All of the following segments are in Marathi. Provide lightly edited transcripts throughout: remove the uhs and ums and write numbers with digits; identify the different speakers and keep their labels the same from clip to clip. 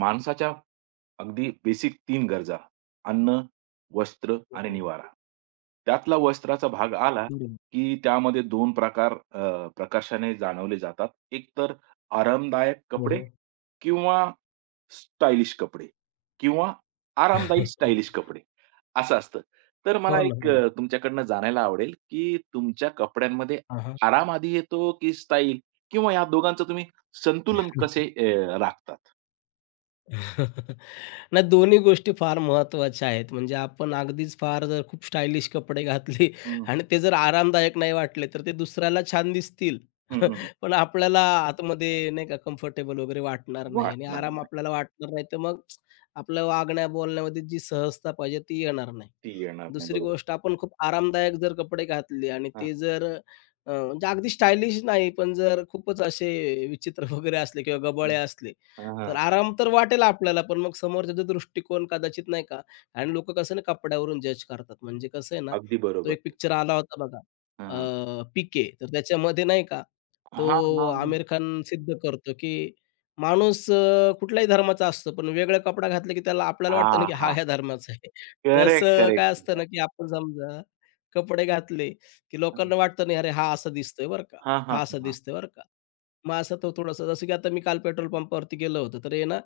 Speaker 1: माणसाच्या अगदी बेसिक तीन गरजा अन्न, वस्त्र
Speaker 2: हो,
Speaker 1: आणि
Speaker 2: हो.
Speaker 1: निवारा. त्यातला वस्त्राचा भाग आला,
Speaker 2: बरोबर.
Speaker 1: की त्यामध्ये दोन प्रकार प्रकर्षाने जाणवले जातात. एक तर आरामदायक
Speaker 2: हो,
Speaker 1: कपडे
Speaker 2: हो.
Speaker 1: किंवा स्टायलिश कपडे किंवा आरामदायी स्टायलिश कपडे असं असतं. तर
Speaker 2: हो
Speaker 1: मला
Speaker 2: ना,
Speaker 1: एक
Speaker 2: हो ना.
Speaker 1: तुमच्याकडनं जाणायला आवडेल, की तुमच्या कपड्यांमध्ये
Speaker 2: हां, हां.
Speaker 1: आराम आधी येतो, की स्टाईल किंवा या दोघांचं तुम्ही संतुलन कसे राखतात?
Speaker 2: नाही, दोन्ही गोष्टी फार महत्त्वाच्या आहेत. म्हणजे आपण अगदीच फार जर खूप स्टायलिश कपडे घातले आणि ते जर आरामदायक नाही वाटले, तर ते दुसऱ्याला छान दिसतील.
Speaker 1: हं, हं, हं.
Speaker 2: पण आपल्याला आतमध्ये नाही का कम्फर्टेबल वगैरे वाटणार
Speaker 1: वाह!
Speaker 2: नाही आणि
Speaker 1: वाटणार
Speaker 2: आराम
Speaker 1: नाही.
Speaker 2: आपल्याला वाटणार नाही, तर मग आपल्या वागण्या-बोलण्यामध्ये जी सहजता पाहिजे ती येणार नाही.
Speaker 1: ती येणार नाही.
Speaker 2: दुसरी
Speaker 1: बरोबर.
Speaker 2: गोष्ट, आपण खूप आरामदायक जर कपडे घातले आणि
Speaker 1: हां.
Speaker 2: ते जर म्हणजे अगदी स्टायलिश नाही, पण जर खूपच असे विचित्र वगैरे असले किंवा
Speaker 1: हं.
Speaker 2: गबाळे असले,
Speaker 1: हां,
Speaker 2: तर
Speaker 1: हां.
Speaker 2: आराम तर वाटेल आपल्याला, पण मग समोरच्याचा दृष्टिकोन कदाचित नाही का. आणि लोकं कसं ना कपड्यावरून जज करतात. म्हणजे कसं आहे ना,
Speaker 1: अगदी
Speaker 2: तो
Speaker 1: बरोबर.
Speaker 2: एक पिक्चर आला होता बघा,
Speaker 1: हां, हां.
Speaker 2: पी, तर त्याच्यामध्ये नाही का, तो
Speaker 1: हां, हां.
Speaker 2: आमिर खान सिद्ध करतो, की माणूस कुठल्याही धर्माचा असतो, पण वेगळा कपडा घातला, की त्याला आपल्याला वाटतं ना,
Speaker 1: हां,
Speaker 2: की हा ह्या
Speaker 1: हां.
Speaker 2: धर्माचा आहे.
Speaker 1: करेक्ट,
Speaker 2: तसं काय असतं ना,
Speaker 1: करेक्ट.
Speaker 2: की आपण समजा कपडे घातले, की
Speaker 1: हं.
Speaker 2: लोकांना वाटतं नाही, "अरे, हा असा दिसतोय बरं का,
Speaker 1: हां,
Speaker 2: हा
Speaker 1: हां,
Speaker 2: असा
Speaker 1: हां.
Speaker 2: दिसतोय बरं का." मग असं तो थोडंसं, जसं की आता मी काल पेट्रोल पंपावरती गेलो होतो, तर आहे ना,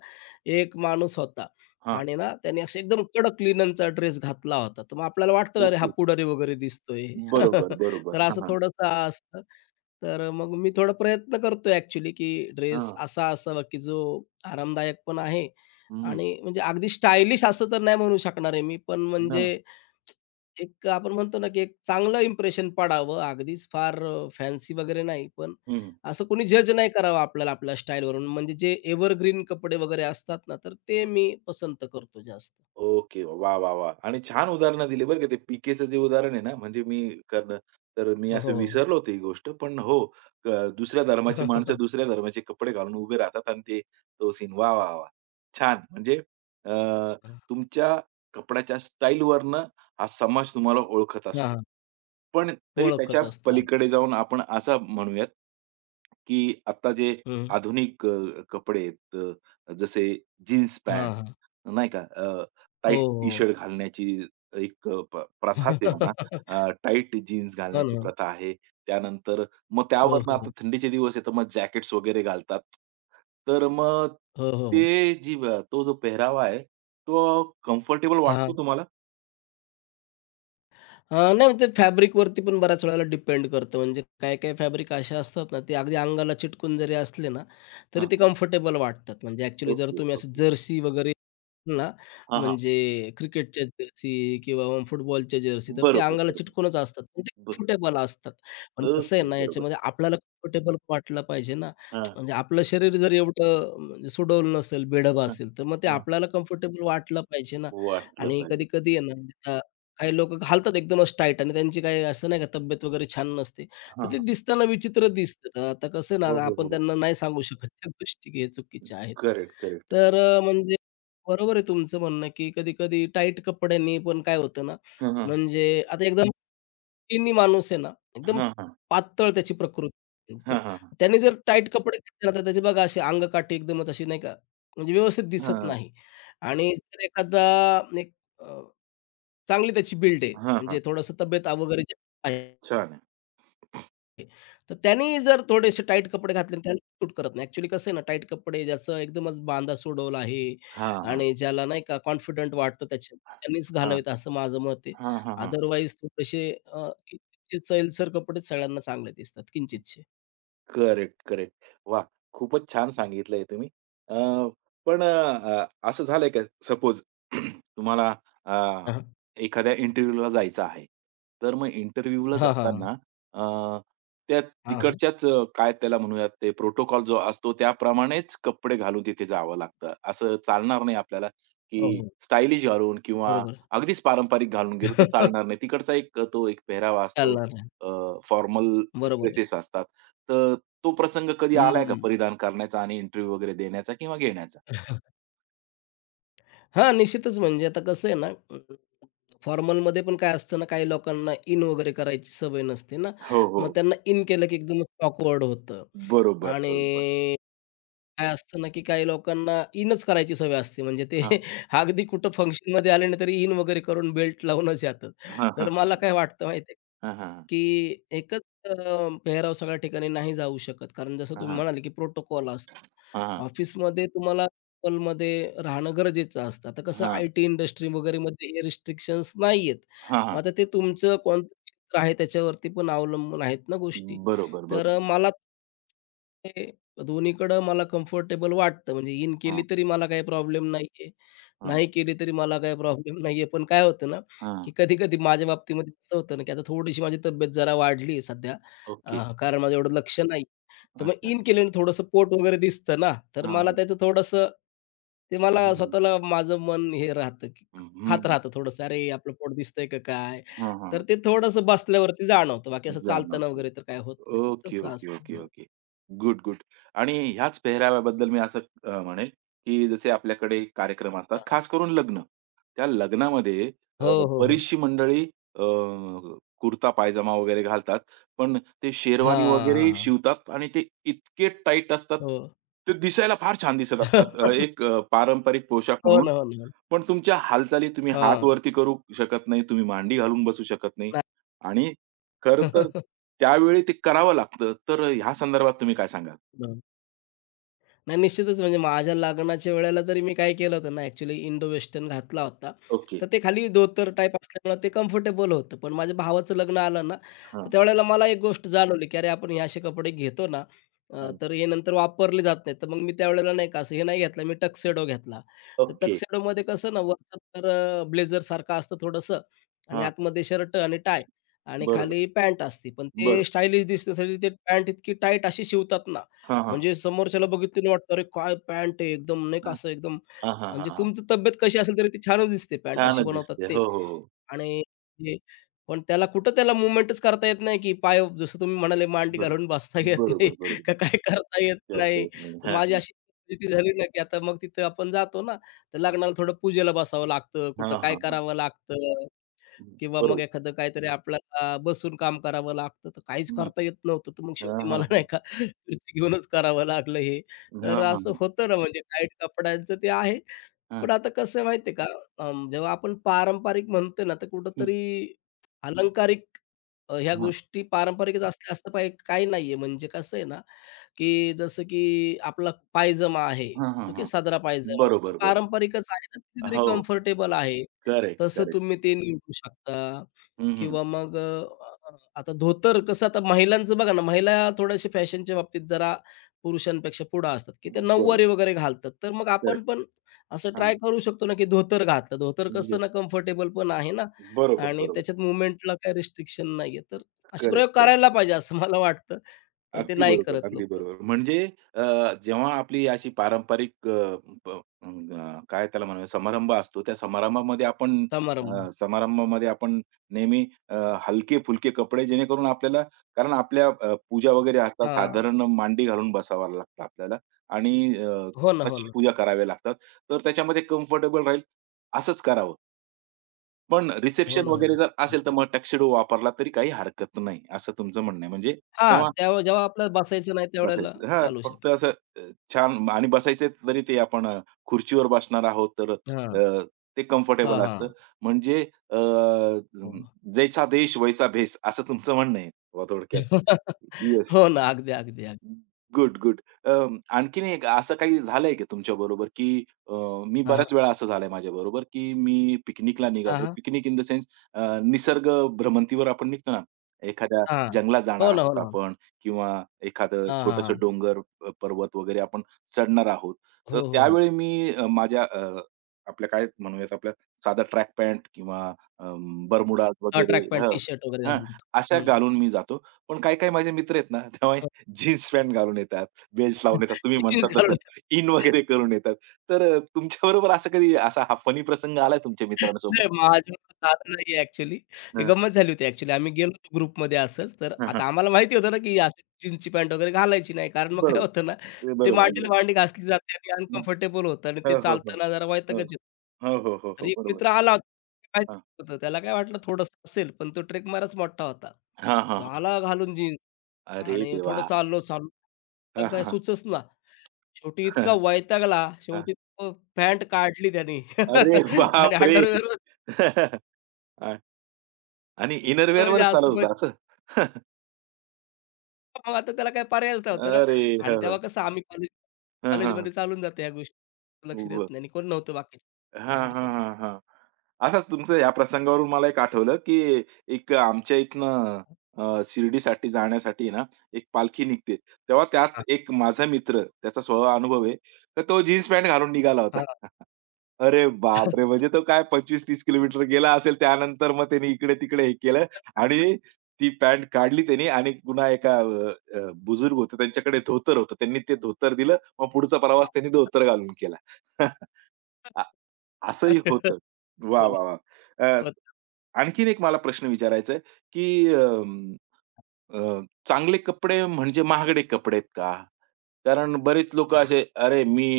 Speaker 2: एक माणूस होता
Speaker 1: हां.
Speaker 2: आणि ना त्याने असं एकदम कडक लिननचा ड्रेस घातला होता. तर मग आपल्याला वाटतं, "अरे, हा
Speaker 1: ओके.
Speaker 2: पुढारी वगैरे दिसतोय."
Speaker 1: बरोबर,
Speaker 2: तर
Speaker 1: बरोबर. हां,
Speaker 2: असं
Speaker 1: हां.
Speaker 2: थोडंसं असतं. तर मग मी थोडा प्रयत्न करतो ॲक्चुअली, की ड्रेस
Speaker 1: हां.
Speaker 2: असा असावा, की जो आरामदायक पण आहे
Speaker 1: हं.
Speaker 2: आणि म्हणजे अगदी स्टायलिश असं तर नाही म्हणू शकणार आहे मी, पण म्हणजे
Speaker 1: हां.
Speaker 2: एक आपण म्हणतो ना, की एक चांगलं इम्प्रेशन पडावं. अगदीच फार फॅन्सी वगैरे नाही, पण
Speaker 1: हं.
Speaker 2: असं कोणी जज नाही करावं आपल्याला आपल्या स्टाईलवरून. म्हणजे जे एव्हरग्रीन कपडे वगैरे असतात ना, तर ते मी पसंत करतो जास्त.
Speaker 1: ओके. वाह, वाह, वाह! आणि छान उदाहरणं दिली बरं का ते पी जे उदाहरण आहे ना, म्हणजे मी करणं तर मी असं
Speaker 2: हो,
Speaker 1: विसरलो होतो ही गोष्ट. पण हो, अ, दुसऱ्या धर्माची माणसं
Speaker 2: हो.
Speaker 1: दुसऱ्या धर्माचे कपडे घालून उभे राहतात आणि ते तो सीन वाह, वाह, वाह! छान. म्हणजे अ, तुमच्या कपड्याच्या स्टाईलवरनं हा समाज तुम्हाला ओळखत असतो. पण तरी
Speaker 2: ओळखत
Speaker 1: त्याच्या
Speaker 2: असतो
Speaker 1: पलीकडे
Speaker 2: अगदी.
Speaker 1: जाऊन आपण असं म्हणूयात, की आत्ता जे
Speaker 2: हं.
Speaker 1: आधुनिक कपडे आहेत, जसे जीन्स
Speaker 2: हां,
Speaker 1: पॅन्ट
Speaker 2: हां.
Speaker 1: नाही का
Speaker 2: हो,
Speaker 1: टाईट
Speaker 2: हो.
Speaker 1: टी-शर्ट घालण्याची एक अ, प प्रथाच आहे म्हणा. टाईट जीन्स
Speaker 2: हो
Speaker 1: घालण्याची
Speaker 2: ना.
Speaker 1: प्रथा आहे. त्यानंतर मग
Speaker 2: हो,
Speaker 1: त्यावरनं
Speaker 2: हो,
Speaker 1: आता
Speaker 2: हो.
Speaker 1: थंडीचे दिवस आहे, मग जॅकेट्स वगैरे घालतात. तर मग
Speaker 2: हो, हो, हो.
Speaker 1: ते जी तो जो पेहरावा आहे, तो कम्फर्टेबल
Speaker 2: हां.
Speaker 1: वाटतो तुम्हाला?
Speaker 2: हां, नाही ते फॅब्रिकवरती पण बऱ्याच वेळेला डिपेंड करतं. म्हणजे काही-काही फॅब्रिक असे असतात ना, ते अगदी अंगाला चिटकून जरी असले ना, तरी
Speaker 1: हां,
Speaker 2: ते
Speaker 1: हां.
Speaker 2: कम्फर्टेबल वाटतात. म्हणजे ॲक्चुअली जर
Speaker 1: ओके,
Speaker 2: तुम्ही असं
Speaker 1: ओके.
Speaker 2: जर्सी वगैरे ना,
Speaker 1: हां, हां.
Speaker 2: म्हणजे क्रिकेटच्या जर्सी किंवा मग फुटबॉलच्या जर्सी, तर ते
Speaker 1: बरोबर,
Speaker 2: अंगाला
Speaker 1: बरोबर.
Speaker 2: चिटकूनच असतात. पण ते
Speaker 1: बरं.
Speaker 2: कम्फर्टेबल असतात. पण कसं आहे
Speaker 1: ओके,
Speaker 2: ना,
Speaker 1: बरोबर.
Speaker 2: याच्यामध्ये आपल्याला कम्फर्टेबल वाटलं पाहिजे ना.
Speaker 1: हां,
Speaker 2: म्हणजे आपलं शरीर जर एवढं म्हणजे सुडौल नसेल, बेढप
Speaker 1: हां,
Speaker 2: असेल, तर मग ते
Speaker 1: हां.
Speaker 2: आपल्याला कम्फर्टेबल वाटलं पाहिजे ना.
Speaker 1: वाटलं
Speaker 2: आणि
Speaker 1: पाहिजे.
Speaker 2: कधी-कधी आहे ना, म्हणजे आता काही लोकं घालतात एकदमच टाईट आणि त्यांची काही असं नाही का तब्येत वगैरे छान नसते.
Speaker 1: हां,
Speaker 2: तर ते
Speaker 1: हां.
Speaker 2: दिसताना विचित्र दिसतं. तर आता कसं आहे
Speaker 1: हो,
Speaker 2: ना,
Speaker 1: हो,
Speaker 2: आपण
Speaker 1: हो.
Speaker 2: त्यांना नाही सांगू शकत त्या गोष्टी, की हे चुकीच्या आहेत.
Speaker 1: Correct, correct.
Speaker 2: तर म्हणजे बरोबर आहे तुमचं म्हणणं, की कधी-कधी टाईट कपड्यांनी पण काय होतं ना,
Speaker 1: हां, हां.
Speaker 2: म्हणजे आता एकदम स्किनी माणूस आहे ना, एकदम
Speaker 1: हां, हां.
Speaker 2: पातळ त्याची प्रकृती, तर
Speaker 1: हां, हां.
Speaker 2: त्याने जर टाईट कपडे घातले ना, तर त्याची बघा अशी अंगकाठी एकदमच अशी नाही का, म्हणजे व्यवस्थित
Speaker 1: हां,
Speaker 2: दिसत
Speaker 1: हां.
Speaker 2: नाही. आणि जर एखादा एक अ, चांगली त्याची बिल्ड आहे, म्हणजे थोडंसं तब्येत वगैरे जे आहे,
Speaker 1: छान आहे.
Speaker 2: तर त्यांनी जर थोडेसे टाईट कपडे घातले, त्याला सूट करत नाही. ॲक्चुअली कसं आहे ना, टाईट कपडे ज्याचा एकदमच बांधा सोडवला आहे
Speaker 1: हां, हां.
Speaker 2: आणि ज्याला नाही का कॉन्फिडंट वाटतं, त्याच्या त्यांनीच
Speaker 1: हां.
Speaker 2: घालावेत असं माझं मत आहे.
Speaker 1: हां, हां, हां.
Speaker 2: अदरवाईज थोडेसे किंचितचे सैलसर कपडेच सगळ्यांना चांगले दिसतात, किंचितचे.
Speaker 1: Correct, correct. वा, खूपच छान सांगितलंय तुम्ही. अ, पण असं झालंय का सपोज तुम्हाला अ,
Speaker 2: हां,
Speaker 1: एखाद्या इंटरव्ह्यूला जायचं आहे. तर मग इंटरव्ह्यूला
Speaker 2: हां, हां,
Speaker 1: जाताना अ, त्या
Speaker 2: हां, हां.
Speaker 1: तिकडच्याच काय त्याला म्हणूयात ते प्रोटोकॉल जो असतो त्याप्रमाणेच कपडे घालून तिथे जावं लागतं. असं चालणार नाही आपल्याला,
Speaker 2: हो,
Speaker 1: की
Speaker 2: हो.
Speaker 1: स्टायलिश घालून किंवा
Speaker 2: बरोबर.
Speaker 1: अगदीच पारंपरिक घालून गेलो तर चालणार नाही. तिकडचा एक तो एक पेहरावा असतो.
Speaker 2: चालणार नाही.
Speaker 1: फॉर्मल
Speaker 2: बरोबर आहे.
Speaker 1: ड्रेसेस असतात. तर तो प्रसंग कधी आलाय का
Speaker 2: हं.
Speaker 1: परिधान करण्याचा आणि इंटरव्ह्यू वगैरे देण्याचा किंवा घेण्याचा?
Speaker 2: हां, निश्चितच, म्हणजे आता कसं आहे ना, फॉर्मलमध्ये पण काय असतं ना, काही लोकांना इन वगैरे करायची सवय नसते ना,
Speaker 1: हो,
Speaker 2: मग
Speaker 1: हो.
Speaker 2: त्यांना इन केलं की एकदमच ऑकवर्ड होतं.
Speaker 1: बरोबर, बरोबर.
Speaker 2: आणि काय असतं ना, की काही लोकांना इनच करायची सवय असते. म्हणजे ते
Speaker 1: हां.
Speaker 2: अगदी कुठं फंक्शनमध्ये आले ना, तरी इन वगैरे करून बेल्ट लावूनच येतात.
Speaker 1: हां,
Speaker 2: तर
Speaker 1: हां, हां.
Speaker 2: मला काय वाटतं माहिती आहे,
Speaker 1: हां, हां,
Speaker 2: की एकच पेहराव सगळ्या ठिकाणी नाही जाऊ शकत. कारण जसं तुम्ही
Speaker 1: हां.
Speaker 2: म्हणाले, की प्रोटोकॉल असतो.
Speaker 1: हां, हां.
Speaker 2: ऑफिसमध्ये तुम्हाला local मध्ये राहणं गरजेचं असतं. आता कसं,
Speaker 1: हां,
Speaker 2: आय-टी इंडस्ट्री वगैरेमध्ये हे रिस्ट्रिक्शन्स नाहीयेत.
Speaker 1: हां,
Speaker 2: मग
Speaker 1: हां.
Speaker 2: आता ते तुमचं कोणतं क्षेत्र आहे, त्याच्यावरती पण अवलंबून आहेत ना गोष्टी.
Speaker 1: बरोबर, बरोबर.
Speaker 2: तर मला ते दोन्हीकडं मला कम्फर्टेबल वाटतं. म्हणजे इन
Speaker 1: हां,
Speaker 2: केली तरी मला काही प्रॉब्लेम नाहीये,
Speaker 1: हां,
Speaker 2: नाही केली तरी मला काही प्रॉब्लेम नाहीये. पण काय होतं ना,
Speaker 1: हां.
Speaker 2: की कधी-कधी माझ्या बाबतीमध्ये असं होतं ना, की आता थोडीशी माझी तब्येत जरा वाढली सध्या.
Speaker 1: ओके.
Speaker 2: कारण माझं एवढं लक्ष नाही. तर मग
Speaker 1: अच्छा.
Speaker 2: इन केल्याने थोडंसं पोट वगैरे दिसतं ना, तर मला
Speaker 1: हां.
Speaker 2: त्याचं थोडंसं ते,
Speaker 1: हं,
Speaker 2: मला
Speaker 1: हं.
Speaker 2: स्वतःला माझं मन हे राहतं, की
Speaker 1: हं, हं.
Speaker 2: खात राहतं थोडंसं, "अरे, आपलं पोट दिसतंय का काय?"
Speaker 1: हां, हां.
Speaker 2: तर ते थोडंसं बसल्यावरती जाणवतं. बाकी असं चालताना
Speaker 1: जाणवतं.
Speaker 2: वगैरे तर काय होत नाही.
Speaker 1: ओके,
Speaker 2: तसं
Speaker 1: ओके,
Speaker 2: असतं.
Speaker 1: ओके,
Speaker 2: हं.
Speaker 1: ओके. Good, good. आणि ह्याच पेहराव्याबद्दल मी असं म्हणेल, की जसे आपल्याकडे कार्यक्रम असतात, खास करून लग्न. त्या लग्नामध्ये अ,
Speaker 2: हो, हो, हो.
Speaker 1: बरीचशी मंडळी अ, कुर्ता पायजामा वगैरे घालतात. पण ते शेरवानी
Speaker 2: हां, हां,
Speaker 1: वगैरे
Speaker 2: हां.
Speaker 1: शिवतात आणि ते इतके टाईट असतात,
Speaker 2: हो.
Speaker 1: ते दिसायला फार छान दिसत असतात. एक पारंपरिक पोशाख
Speaker 2: हो
Speaker 1: म्हणून
Speaker 2: ना, हो ना.
Speaker 1: पण तुमच्या हालचाली तुम्ही हात
Speaker 2: हां.
Speaker 1: वरती करू शकत नाही, तुम्ही मांडी घालून बसू शकत नाही
Speaker 2: नाही.
Speaker 1: आणि खरं तर त्यावेळी ते करावं लागतं. तर ह्या संदर्भात तुम्ही काय सांगाल?
Speaker 2: नाही, निश्चितच म्हणजे माझ्या लग्नाच्या वेळेला तरी मी काय केलं होतं ना, ॲक्च्युली इंडो वेस्टर्न घातला होता.
Speaker 1: ओके.
Speaker 2: तर ते खाली धोतर टाइप असल्यामुळे ते कम्फर्टेबल होतं. पण माझ्या भावाचं लग्न आलं ना, तर
Speaker 1: हां,
Speaker 2: त्यावेळेला मला एक गोष्ट जाणवली, की अरे, आपण हे असे कपडे घेतो ना,
Speaker 1: हां.
Speaker 2: तर हे नंतर वापरले जात नाहीत. तर मग मी त्यावेळेला नाही का असं हे नाही घेतलं, मी टक्सेडो घेतला. तर
Speaker 1: ओके.
Speaker 2: टक्सेडोमध्ये कसं ना, वरचं तर ब्लेझरसारखं असतं थोडंसं आणि
Speaker 1: हां.
Speaker 2: आतमध्ये शर्ट आणि टाय आणि
Speaker 1: बरोबर.
Speaker 2: खाली पॅन्ट असते. पण
Speaker 1: बरं.
Speaker 2: ते स्टायलिश दिसण्यासाठी ते पॅन्ट इतकी टाईट अशी शिवतात ना,
Speaker 1: हां, हां.
Speaker 2: म्हणजे समोरच्याला बघितलं वाटतं, "अरे काय पॅन्ट आहे!" एकदम नाही का
Speaker 1: हां.
Speaker 2: असं एकदम,
Speaker 1: हां, हां, हां,
Speaker 2: म्हणजे
Speaker 1: हां.
Speaker 2: तुमची तब्येत कशी असेल तरी ती छानच दिसते, पॅन्ट अशी
Speaker 1: छानच
Speaker 2: बनवतात
Speaker 1: दिसते.
Speaker 2: ते.
Speaker 1: हो, हो, हो.
Speaker 2: आणि ते, पण त्याला कुठं, त्याला मूव्हमेंटच करता येत नाही, की पाय जसं तुम्ही म्हणाले मांडी
Speaker 1: बरोबर.
Speaker 2: घालून बसता येत नाही
Speaker 1: बरोबर, बरोबर.
Speaker 2: का काय, करता येत
Speaker 1: करता
Speaker 2: नाही.
Speaker 1: येत नाही.
Speaker 2: तर
Speaker 1: हां,
Speaker 2: माझी
Speaker 1: हां.
Speaker 2: अशी परिस्थिती झाली ना, की आता मग तिथं आपण जातो ना, तर लग्नाला थोडं पूजेला बसावं लागतं,
Speaker 1: हां,
Speaker 2: कुठं काय
Speaker 1: हां, हां.
Speaker 2: करावं लागतं. किंवा मग
Speaker 1: बरोबर.
Speaker 2: एखादं काहीतरी, हं. आपल्याला बसून काम करावं लागतं, तर काहीच
Speaker 1: हं.
Speaker 2: करता येत नव्हतं. तर मग
Speaker 1: हां,
Speaker 2: शेवटी
Speaker 1: हां,
Speaker 2: मला नाही
Speaker 1: हां.
Speaker 2: का खुर्ची घेऊनच करावं लागलं हे.
Speaker 1: हां,
Speaker 2: तर
Speaker 1: हां, हां.
Speaker 2: असं होतं ना, म्हणजे टाईट कपड्यांचं ते आहे.
Speaker 1: हां.
Speaker 2: पण आता कसं आहे माहिती आहे का, अं, जेव्हा आपण पारंपरिक म्हणतो ना, तर
Speaker 1: हं.
Speaker 2: कुठेतरी अलंकारिक ह्या
Speaker 1: हां.
Speaker 2: गोष्टी पारंपरिकच असल्या असतं पाहिजे काही नाहीये. म्हणजे कसं आहे ना, की जसं की आपला पायजमा आहे.
Speaker 1: हां, हां,
Speaker 2: ओके,
Speaker 1: हां.
Speaker 2: साधारा पायजमा. तो
Speaker 1: बरोबर, बरोबर.
Speaker 2: पारंपरिकच आहे ना, कितीतरी
Speaker 1: हो, हो.
Speaker 2: कम्फर्टेबल आहे.
Speaker 1: करेक्ट,
Speaker 2: तसं
Speaker 1: करेक्ट.
Speaker 2: तुम्ही ते निवडू शकता,
Speaker 1: हं, हं.
Speaker 2: किंवा मग आता धोतर, कसं आता महिलांचं बघा ना, महिला थोड्याशा फॅशनच्या बाबतीत जरा पुरुषांपेक्षा पुढं असतात, की ते
Speaker 1: बरोबर.
Speaker 2: नऊवारी वगैरे घालतात. तर मग आपण
Speaker 1: करेक्ट.
Speaker 2: पण असं
Speaker 1: हां.
Speaker 2: ट्राय करू शकतो ना, की धोतर घातलं. धोतर कसं
Speaker 1: येस.
Speaker 2: ना, कम्फर्टेबल पण आहे ना,
Speaker 1: बरोबर,
Speaker 2: आणि
Speaker 1: बरोबर.
Speaker 2: त्याच्यात मूव्हमेंटला काही रिस्ट्रिक्शन नाहीये. तर असे
Speaker 1: करेक्ट,
Speaker 2: प्रयोग
Speaker 1: करेक्ट.
Speaker 2: करायला पाहिजे असं मला वाटतं, पण ते
Speaker 1: अगदी
Speaker 2: नाही
Speaker 1: बरोबर,
Speaker 2: करत
Speaker 1: अगदी
Speaker 2: लोकं.
Speaker 1: बरोबर. म्हणजे जेव्हा आपली अशी पारंपरिक काय त्याला म्हणूया समारंभ असतो, त्या समारंभामध्ये आपण
Speaker 2: समारंभ.
Speaker 1: अ, समारंभामध्ये आपण नेहमी हलके-फुलके कपडे जेणेकरून आपल्याला कारण आपल्या पूजा वगैरे असतात.
Speaker 2: हां.
Speaker 1: साधारण मांडी घालून बसावं लागतं आपल्याला आणि
Speaker 2: हो ना, हो
Speaker 1: तशी
Speaker 2: ना.
Speaker 1: पूजा कराव्या लागतात. तर त्याच्यामध्ये कम्फर्टेबल राहील असंच करावं. पण
Speaker 2: हो
Speaker 1: रिसेप्शन
Speaker 2: ना, हो
Speaker 1: वगैरे
Speaker 2: ना.
Speaker 1: जर असेल, तर
Speaker 2: अगदी.
Speaker 1: मग टक्सडो वापरला तरी काही हरकत नाही, असं तुमचं म्हणणं आहे. म्हणजे
Speaker 2: हां,
Speaker 1: तेव्हा
Speaker 2: त्यावेळी जेव्हा आपल्याला बसायचं नाही त्यावेळेला
Speaker 1: बसायचं हां,
Speaker 2: चालू
Speaker 1: फक्त
Speaker 2: शकेल.
Speaker 1: असं अ, छान आणि बसायचं तरी ते आपण खुर्चीवर बसणार आहोत, तर
Speaker 2: हां.
Speaker 1: ते
Speaker 2: हां,
Speaker 1: कम्फर्टेबल असतं.
Speaker 2: हां.
Speaker 1: म्हणजे अ,
Speaker 2: हो.
Speaker 1: जैसा देश वैसा भेस असं तुमचं म्हणणं आहे बुवा थोडक्यात. येस.
Speaker 2: हो ना. अगदी, अगदी, अगदी.
Speaker 1: Good, good. अ, आणखीन एक असं काही झालंय की तुमच्याबरोबर, की मी
Speaker 2: हां, हां.
Speaker 1: बऱ्याच वेळा असं झालंय माझ्याबरोबर, की मी पिकनिकला
Speaker 2: हां,
Speaker 1: निघालो.
Speaker 2: हां.
Speaker 1: पिकनिक इन द सेन्स निसर्ग भ्रमंतीवर आपण निघतो ना, एखाद्या
Speaker 2: हां.
Speaker 1: जंगलात जाणार
Speaker 2: हो ना, हो
Speaker 1: आहोत
Speaker 2: ना.
Speaker 1: आपण किंवा एखादं
Speaker 2: हां, हां,
Speaker 1: छोटंसं
Speaker 2: हां.
Speaker 1: डोंगर, पर्वत वगैरे आपण चढणार आहोत.
Speaker 2: हो,
Speaker 1: तर
Speaker 2: हो, हो.
Speaker 1: त्यावेळी मी आपल्या काय म्हणूयात आपल्या साधा ट्रॅक पॅन्ट किंवा अ, वगैरे
Speaker 2: ट्रॅक पॅन्ट,
Speaker 1: हं,
Speaker 2: टी शर्ट वगैरे
Speaker 1: हां,
Speaker 2: घालून.
Speaker 1: अशा
Speaker 2: हं.
Speaker 1: घालून मी जातो. पण काही-काही माझे मित्र आहेत ना, तेव्हा जीन्स पॅन्ट घालून येतात, बेल्ट लावून येतात. तुम्ही
Speaker 2: जीन्स
Speaker 1: म्हणता तसं
Speaker 2: घालून,
Speaker 1: इन वगैरे करून येतात. तर तुमच्याबरोबर असं कधी असा हा फनी प्रसंग आलाय तुमच्या मित्रांसोबत?
Speaker 2: नाही माझ्याकडे झालं नाही ॲक्चुअली. ही
Speaker 1: हं.
Speaker 2: गंमत झाली होती ॲक्चुअली. आम्ही गेलो होतो ग्रुपमध्ये असंच. तर
Speaker 1: हं, हं.
Speaker 2: आता आम्हाला माहिती होतं ना, की अशी जीन्सची पॅन्ट वगैरे घालायची नाही. कारण मग काय
Speaker 1: बरोबर.
Speaker 2: होतं ना,
Speaker 1: ते
Speaker 2: ते
Speaker 1: बरोबर,
Speaker 2: मांडीला
Speaker 1: बरोबर.
Speaker 2: मांडी घासली जाते आणि
Speaker 1: हं.
Speaker 2: अनकम्फर्टेबल होतं आणि ते
Speaker 1: हो, हो, हो.
Speaker 2: चालताना जरा
Speaker 1: हो.
Speaker 2: वैतागच येतो.
Speaker 1: हो, हो, हो,
Speaker 2: तर
Speaker 1: हो.
Speaker 2: एक
Speaker 1: बरोबर.
Speaker 2: मित्र आला होता. माहिती
Speaker 1: हां.
Speaker 2: होतं. त्याला काय वाटलं थोडंसं असेल, पण तो ट्रेक मारच मोठा होता.
Speaker 1: हां, हां,
Speaker 2: तो
Speaker 1: हां.
Speaker 2: आला घालून जीन्स
Speaker 1: अरे
Speaker 2: आणि थोडं
Speaker 1: देवा!
Speaker 2: चाललो, चाललो. तर
Speaker 1: हां,
Speaker 2: काय
Speaker 1: हां.
Speaker 2: सुचच ना. शेवटी
Speaker 1: हं,
Speaker 2: इतका वैतागला.
Speaker 1: हां.
Speaker 2: शेवटी पॅन्ट काढली त्याने
Speaker 1: अरे
Speaker 2: आणि
Speaker 1: बापरे!
Speaker 2: अंडरवेअरच,
Speaker 1: अ, आणि
Speaker 2: तर म्हणजे
Speaker 1: इनरवेअरवरच
Speaker 2: असं
Speaker 1: चालवलं
Speaker 2: पण,
Speaker 1: होतं असं?
Speaker 2: मग आता त्याला काही पर्यायच नव्हता ना.
Speaker 1: अरे!
Speaker 2: आणि
Speaker 1: हं, हं.
Speaker 2: तेव्हा कसं, आम्ही
Speaker 1: हं,
Speaker 2: कॉलेजमध्ये चालून जातो, या गोष्टी लक्ष
Speaker 1: हं.
Speaker 2: देत नाही आणि कोण नव्हतं बाकीचं, काही
Speaker 1: हां, हां,
Speaker 2: अडचण नाही.
Speaker 1: हां, हां. असंच तुमचं या प्रसंगावरून मला एक आठवलं, की एक आमच्या इथनं शिर्डीसाठी जाण्यासाठी ना, एक पालखी निघते. तेव्हा त्यात
Speaker 2: हां,
Speaker 1: एक माझा मित्र, त्याचा स्वतः अनुभव आहे. तर तो जीन्स पॅन्ट घालून निघाला होता.
Speaker 2: हां.
Speaker 1: अरे बापरे! म्हणजे तो काय 25-30 किलोमीटर गेला असेल. त्यानंतर मग त्याने इकडे-तिकडे हे केलं आणि ती पॅन्ट काढली त्यानी आणि पुन्हा एका अ, अ, बुजुर्ग होते त्यांच्याकडे धोतर होतं. त्यांनी ते धोतर दिलं. मग पुढचा प्रवास त्यांनी धोतर घालून केला. आ असंही होतं.
Speaker 2: हो
Speaker 1: वाह!
Speaker 2: ना.
Speaker 1: वाह! वाह! अ,
Speaker 2: होतं.
Speaker 1: आणखीन एक मला प्रश्न विचारायचा आहे, की अ, चांगले कपडे म्हणजे महागडे कपडे आहेत का? कारण बरेच लोकं
Speaker 2: हं.
Speaker 1: असे, "अरे, मी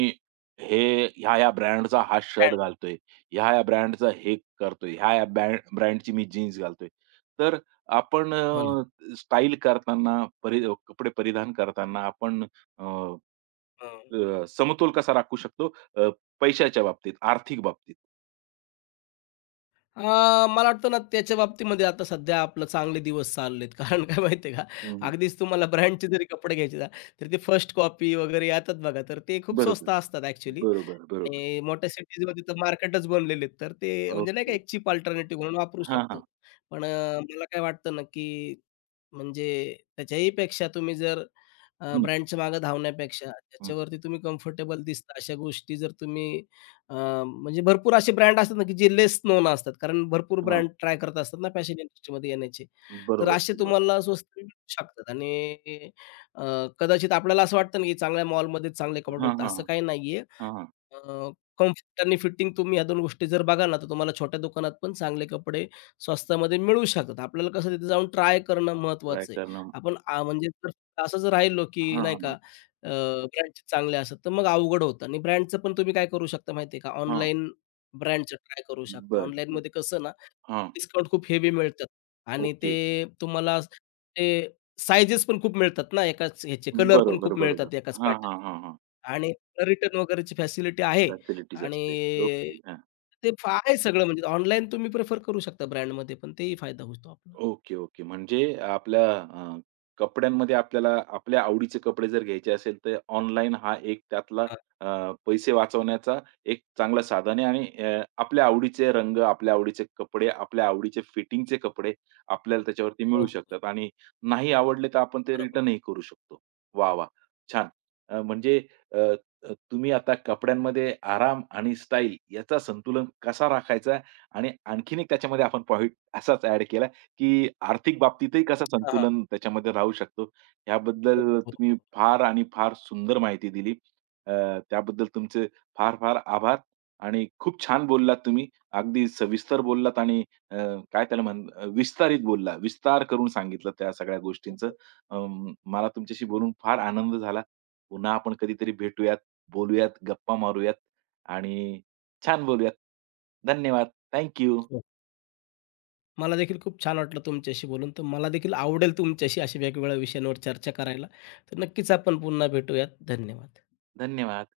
Speaker 1: हे ह्या-ह्या ब्रँडचा हा शर्ट घालतोय, ह्या-ह्या ब्रँडचा हे करतोय, ह्या-ह्या ब्रँडची मी जीन्स घालतोय." तर आपण
Speaker 2: हो ना.
Speaker 1: स्टाईल करताना, परि कपडे परिधान करताना आपण अ,
Speaker 2: हं.
Speaker 1: अ, समतोल कसा राखू शकतो अ, पैशाच्या बाबतीत, आर्थिक बाबतीत?
Speaker 2: अ, मला वाटतं ना त्याच्या बाबतीमध्ये, आता सध्या आपलं चांगले दिवस चाललेत. कारण काय माहिती का,
Speaker 1: हं, हं.
Speaker 2: अगदीच तुम्हाला ब्रँडचे जरी कपडे घ्यायचे ना, तर ते फर्स्ट कॉपी वगैरे येतात बघा, तर ते खूप स्वस्त
Speaker 1: बरोबर.
Speaker 2: असतात ॲक्चुअली.
Speaker 1: बरोबर, बरोबर.
Speaker 2: आणि मोठ्या सिटीजमध्ये तर मार्केटच बनलेले आहेत. तर ते म्हणजे नाही
Speaker 1: ओके.
Speaker 2: का एक चीप अल्टरनेटिव्ह म्हणून वापरू
Speaker 1: हां,
Speaker 2: शकतो.
Speaker 1: हां.
Speaker 2: पण मला काय वाटतं ना, की म्हणजे त्याच्याही पेक्षा तुम्ही जर
Speaker 1: हं,
Speaker 2: ब्रँडच्या मागे धावण्यापेक्षा
Speaker 1: हं.
Speaker 2: त्याच्यावरती तुम्ही कम्फर्टेबल दिसता अशा गोष्टी जर तुम्ही अ, म्हणजे भरपूर असे ब्रँड असतात ना, की जे लेस नोन असतात. कारण भरपूर
Speaker 1: हां.
Speaker 2: ब्रँड ट्राय करत असतात ना फॅशन इंडस्ट्रीमध्ये येण्याचे. तर
Speaker 1: बरोबर,
Speaker 2: असे
Speaker 1: बरोबर.
Speaker 2: तुम्हाला स्वस्त मिळू शकतात. आणि अ, कदाचित आपल्याला असं वाटतं ना, की चांगल्या मॉलमध्ये चांगले कपडे
Speaker 1: हां,
Speaker 2: मिळतात.
Speaker 1: हां.
Speaker 2: असं काही नाहीये.
Speaker 1: हां, हां.
Speaker 2: अ, कम्फर्ट आणि फिटिंग तुम्ही ह्या 2 गोष्टी जर बघाल ना, तर तुम्हाला छोट्या दुकानात पण चांगले कपडे स्वस्तामध्ये मिळू शकतात. आपल्याला कसं, तिथे जाऊन ट्राय करणं
Speaker 1: ट्राय
Speaker 2: महत्त्वाचं आहे.
Speaker 1: करणं.
Speaker 2: आपण म्हणजे जर असं जर राहिलो, की
Speaker 1: हां,
Speaker 2: नाही
Speaker 1: हां.
Speaker 2: का ब्रँडचे चांगले असतात, तर मग अवघड होतं. आणि ब्रँडचं पण तुम्ही काय करू शकता माहिती का,
Speaker 1: हां.
Speaker 2: ऑनलाईन ब्रँडचं ट्राय करू शकता.
Speaker 1: बरं, बरं.
Speaker 2: ऑनलाईनमध्ये कसं ना,
Speaker 1: हां.
Speaker 2: डिस्काउंट खूप हेवी मिळतात आणि ते,
Speaker 1: ओके.
Speaker 2: तुम्हाला ते साइजेस पण खूप मिळतात ना, एकाच ह्याचे कलर पण
Speaker 1: बरोबर,
Speaker 2: खूप
Speaker 1: बरोबर.
Speaker 2: मिळतात एकाच
Speaker 1: हां,
Speaker 2: पॅटर्न,
Speaker 1: हां, हां, हां.
Speaker 2: आणि रिटर्न वगैरेची फॅसिलिटी आहे,
Speaker 1: फॅसिलिटीज
Speaker 2: आणि
Speaker 1: असते. ओके. हां.
Speaker 2: ते फ आहे सगळं, म्हणजे ऑनलाईन तुम्ही प्रिफर करू शकता ब्रँडमध्ये, पण तेही फायदा होतो आपला.
Speaker 1: Okay, okay. म्हणजे आपल्या कपड्यांमध्ये आपल्याला आपल्या आवडीचे कपडे जर घ्यायचे असेल, तर ऑनलाईन हा एक त्यातला
Speaker 2: हां.
Speaker 1: अ, पैसे वाचवण्याचा एक चांगला साधन आहे आणि आपल्या आवडीचे रंग, आपल्या आवडीचे कपडे, आपल्या आवडीचे फिटिंगचे कपडे आपल्याला त्याच्यावरती
Speaker 2: हो,
Speaker 1: मिळू
Speaker 2: हो.
Speaker 1: शकतात आणि नाही आवडले तर आपण ते
Speaker 2: बरोबर.
Speaker 1: रिटर्नही करू शकतो. वाह! वाह! छान. अ, म्हणजे अ, अ, तुम्ही आता कपड्यांमध्ये आराम आणि स्टाईल याचा संतुलन कसा राखायचा आणि आणखीन एक त्याच्यामध्ये आपण पॉइंट असाच ॲड केला की आर्थिक बाबतीतही कसं
Speaker 2: हां, हां.
Speaker 1: संतुलन त्याच्यामध्ये राहू शकतो,
Speaker 2: हो,
Speaker 1: याबद्दल
Speaker 2: हो,
Speaker 1: तुम्ही
Speaker 2: हो,
Speaker 1: फार आणि फार सुंदर माहिती दिली. अ, त्याबद्दल तुमचे फार-फार आभार आणि खूप छान बोललात तुम्ही. अगदी सविस्तर बोललात आणि अ, काय त्याला म्हण अ, विस्तारित बोलला, विस्तार करून सांगितलं त्या सगळ्या गोष्टींचं.
Speaker 2: हो.
Speaker 1: मला तुमच्याशी बोलून फार आनंद झाला. पुन्हा आपण कधीतरी भेटूयात, बोलूयात, गप्पा मारूयात आणि छान बोलूयात. धन्यवाद. थँक
Speaker 2: हो. मला देखील खूप छान वाटलं तुमच्याशी बोलून. तर मला देखील आवडेल तुमच्याशी अशा वेगवेगळ्या विषयांवर चर्चा करायला. तर नक्कीच आपण पुन्हा भेटूयात. धन्यवाद.
Speaker 1: धन्यवाद.